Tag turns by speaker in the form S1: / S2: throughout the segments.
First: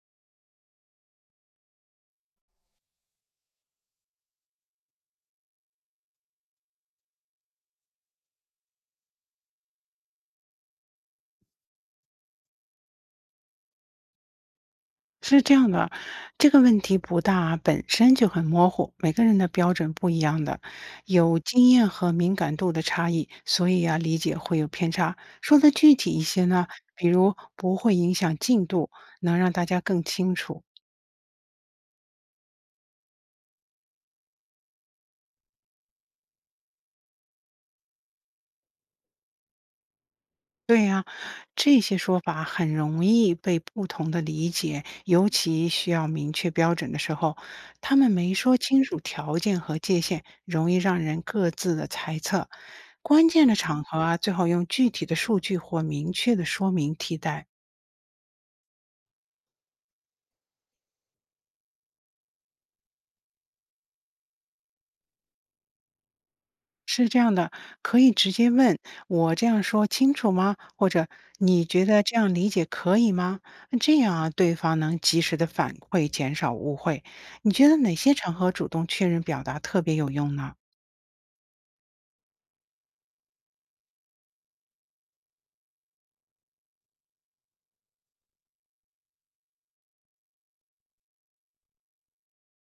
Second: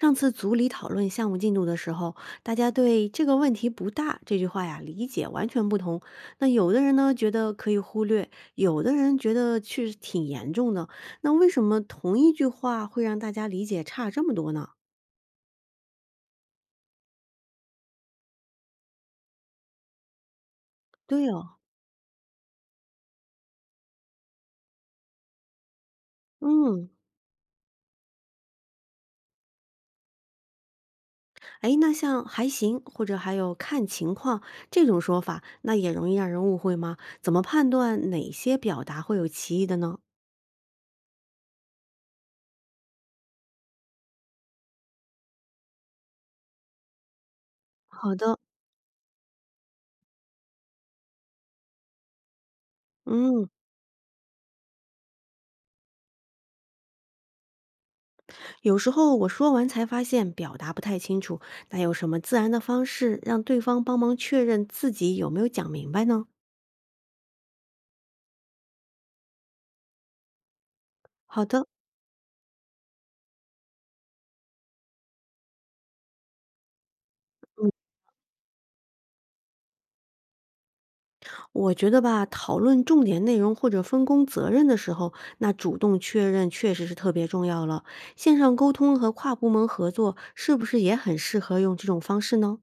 S1: 上次组里讨论项目进度的时候，大家对“这个问题不大”这句话呀理解完全不同。那有的人呢觉得可以忽略，有的人觉得确实挺严重的。那为什么同一句话会让大家理解差这么多呢？
S2: 是这样的，这个问题不大，本身就很模糊，每个人的标准不一样的，
S1: 对
S2: 有
S1: 哦，
S2: 经验和敏感度的差异，所以啊，理解会有偏差。说的具体一些呢，
S1: 嗯，
S2: 比如不会影响进度，能让大家更清楚。
S1: 哎，那像“还行”或者还有“看情况”这种说法，那也容易让人误会吗？怎么判断哪些表达会有歧义的呢？
S2: 对呀，这些说法很容易被不同的理解，尤其需要明确标准的时候，他们
S1: 好
S2: 没
S1: 的，
S2: 说清楚条件和界限，容易让人各自的猜测。关
S1: 嗯。
S2: 键的场合啊，最好用具体的数据或明确的说明替代。
S1: 有时候我说完才发现表达不太清楚，那有什么自然的方式让对方帮忙确认自己有没有讲明白呢？
S2: 是这样的，可以直接问我这样说清楚吗？或者
S1: 好
S2: 你
S1: 的，
S2: 觉得这样理解可以吗？那这样啊，对方能及时的反馈，减少误会。你觉得哪些场合主动确认表达特别有用呢？
S1: 我觉得吧，讨论重点内容或者分工责任的时候，那主动确认确实是特别重要了。线上沟通和跨部门合作是不是也很适合用这种方式呢？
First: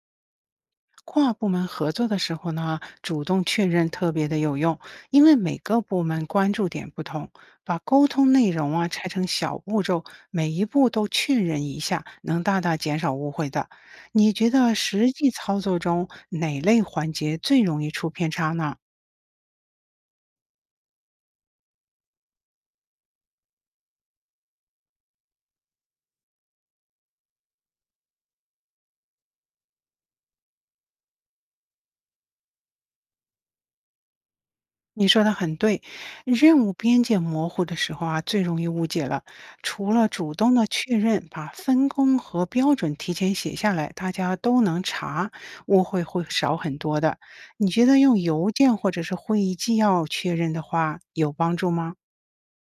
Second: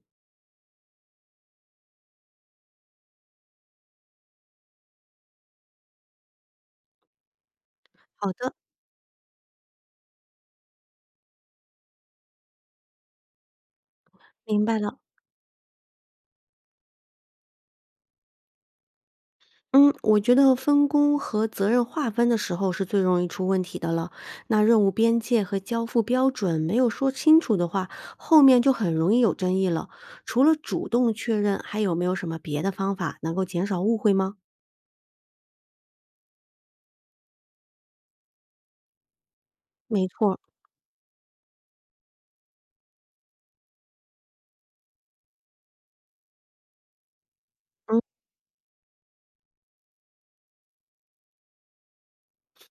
S2: 跨部门合作的时候呢，主动确认特别的有用，因为每个部门关注点不同，把沟通
S1: 好
S2: 内
S1: 的，
S2: 容啊拆成小步骤，每一步都确认一下，能大大减少误会的。你觉
S1: 明
S2: 得
S1: 白了。
S2: 实际操作中哪类环节最容易出偏差呢？
S1: 嗯，我觉得分工和责任划分的时候是最容易出问题的了。那任务边界和交付标准没有说清楚的话，后面就很容易有争议了。除了主动确认，还有没有什么别的方法能够减少误会吗？
S2: 你说的很对，任务边界模糊的时候啊，最容易误解了。除
S1: 没
S2: 了主
S1: 错，
S2: 动的确认，把分工和标准提前写下来，大家都能查，误会会少很多的。你觉得用邮件或者是会议纪要确认的话，有帮助吗？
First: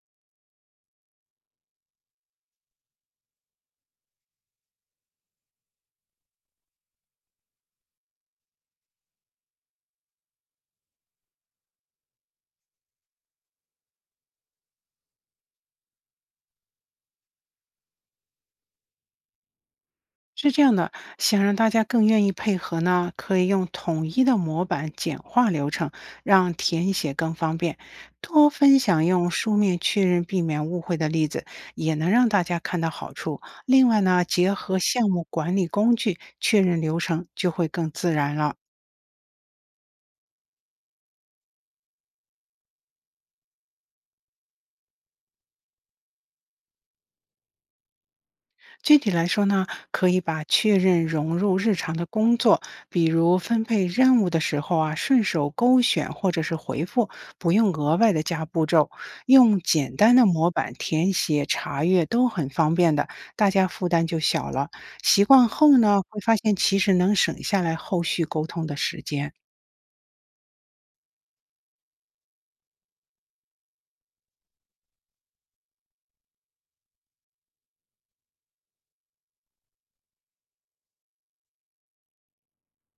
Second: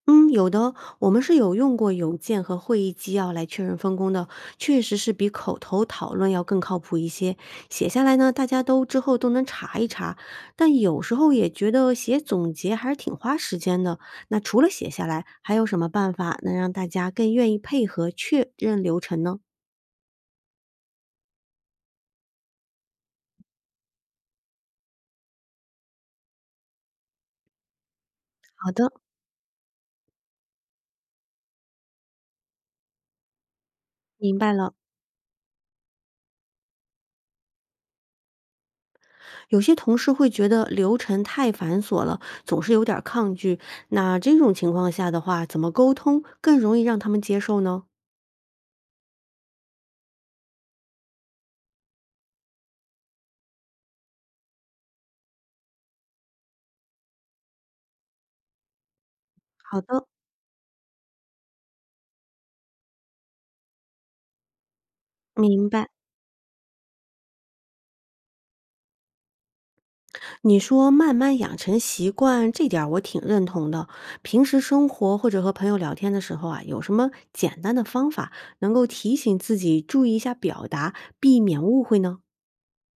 S1: 嗯，有的，我们是有用过邮件和会议纪要来确认分工的，确实是比口头讨论要更靠谱一些。写下来呢，大家都之后都能查一查，但有时候也觉得写总结还是挺花时间的。那除了写下来，还有什么办法能让大家更愿意配合确认流程呢？
S2: 是这样的，想让大家更愿意配合呢，可以用统一的模板简化流程，让填写更方便。多
S1: 好
S2: 分
S1: 的，
S2: 享用书面确认避免误会的例子，也能让大家看到好处。另外呢，
S1: 明白
S2: 结
S1: 了。
S2: 合项目管理工具确认流程，就会更自然了。
S1: 有些同事会觉得流程太繁琐了，总是有点儿抗拒。那这种情况下的话，怎么沟通更容易让他们接受呢？
S2: 具体来说呢，可以把确认融入日常的工作，比如分配任务的时候啊，顺手勾选或者是回复，不用额外的加步骤，用
S1: 好
S2: 简
S1: 的，
S2: 单的模板填写、查阅都很方便的，大家负担就小了。习惯
S1: 明
S2: 后
S1: 白。
S2: 呢，会发现其实能省下来后续沟通的时间。
S1: 你说慢慢养成习惯，这点儿我挺认同的。平时生活或者和朋友聊天的时候啊，有什么简单的方法能够提醒自己注意一下表达，避免误会呢？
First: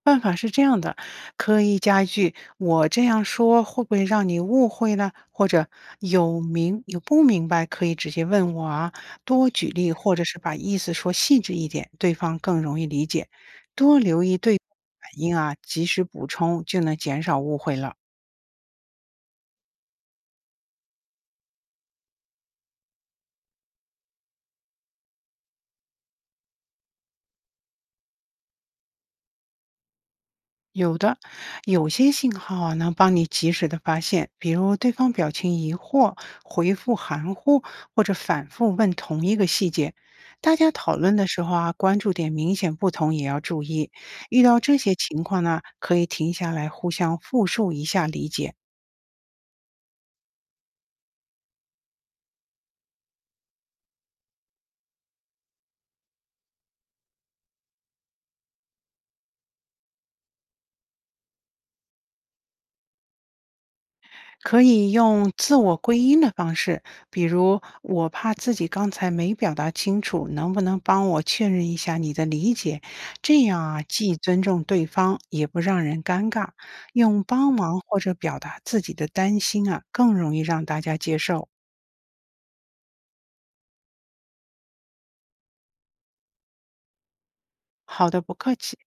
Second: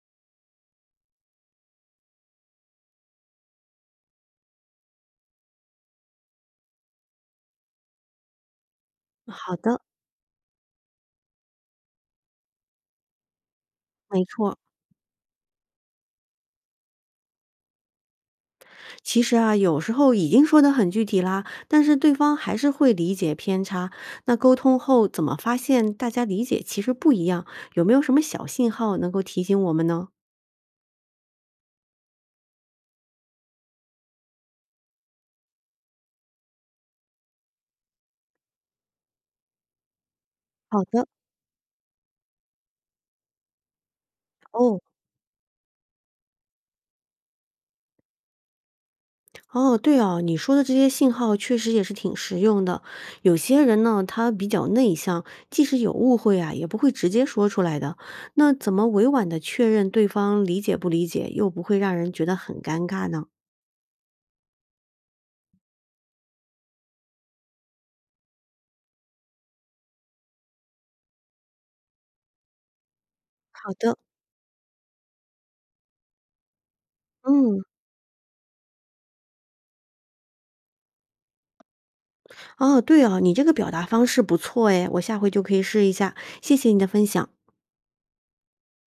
S2: 办法是这样的，可以加一句“我这样说会不会让你误会呢？”或者“有明有不明白可以直接问我啊。”多
S1: 好
S2: 举
S1: 的，
S2: 例或者是把意思说细致一点，对方更容易理解。多
S1: 没
S2: 留意对
S1: 错。
S2: 方的反应啊，及时补充就能减少误会了。
S1: 其实啊，有时候已经说得很具体啦，但是对方还是会理解偏差。那沟通后怎么发现大家理解其实不一样？有没有什么小信号能够提醒我们呢？
S2: 有的，有些信号啊能帮你及时的发现，比如对方表情疑惑、回复含糊，或者反复问同一个细节。大家
S1: 好
S2: 讨
S1: 的，
S2: 论的时候啊，关注点明显不同也要注意。遇到这
S1: 哦。
S2: 些情况呢，可以停下来互相复述一下理解，
S1: 哦，对哦，你说的这些信号确实也是挺实用的。有些人呢，他比较内向，即使有误会啊，也不会直接说出来的。那怎么委婉的确认对方理解不理解，又不会让人觉得很尴尬呢？
S2: 可以用自我归因的方式，比如我怕自己刚才没表达清楚，能不能帮我确认一下你的理解？这样
S1: 好
S2: 啊，
S1: 的，
S2: 既尊重对方，也不让人尴尬。用帮
S1: 嗯，
S2: 忙或者表达自己的担心啊，更容易让大家接受。
S1: 哦，对哦，你这个表达方式不错诶，我下回就可以试一下。谢谢你的分享。
S2: 好的，不客气。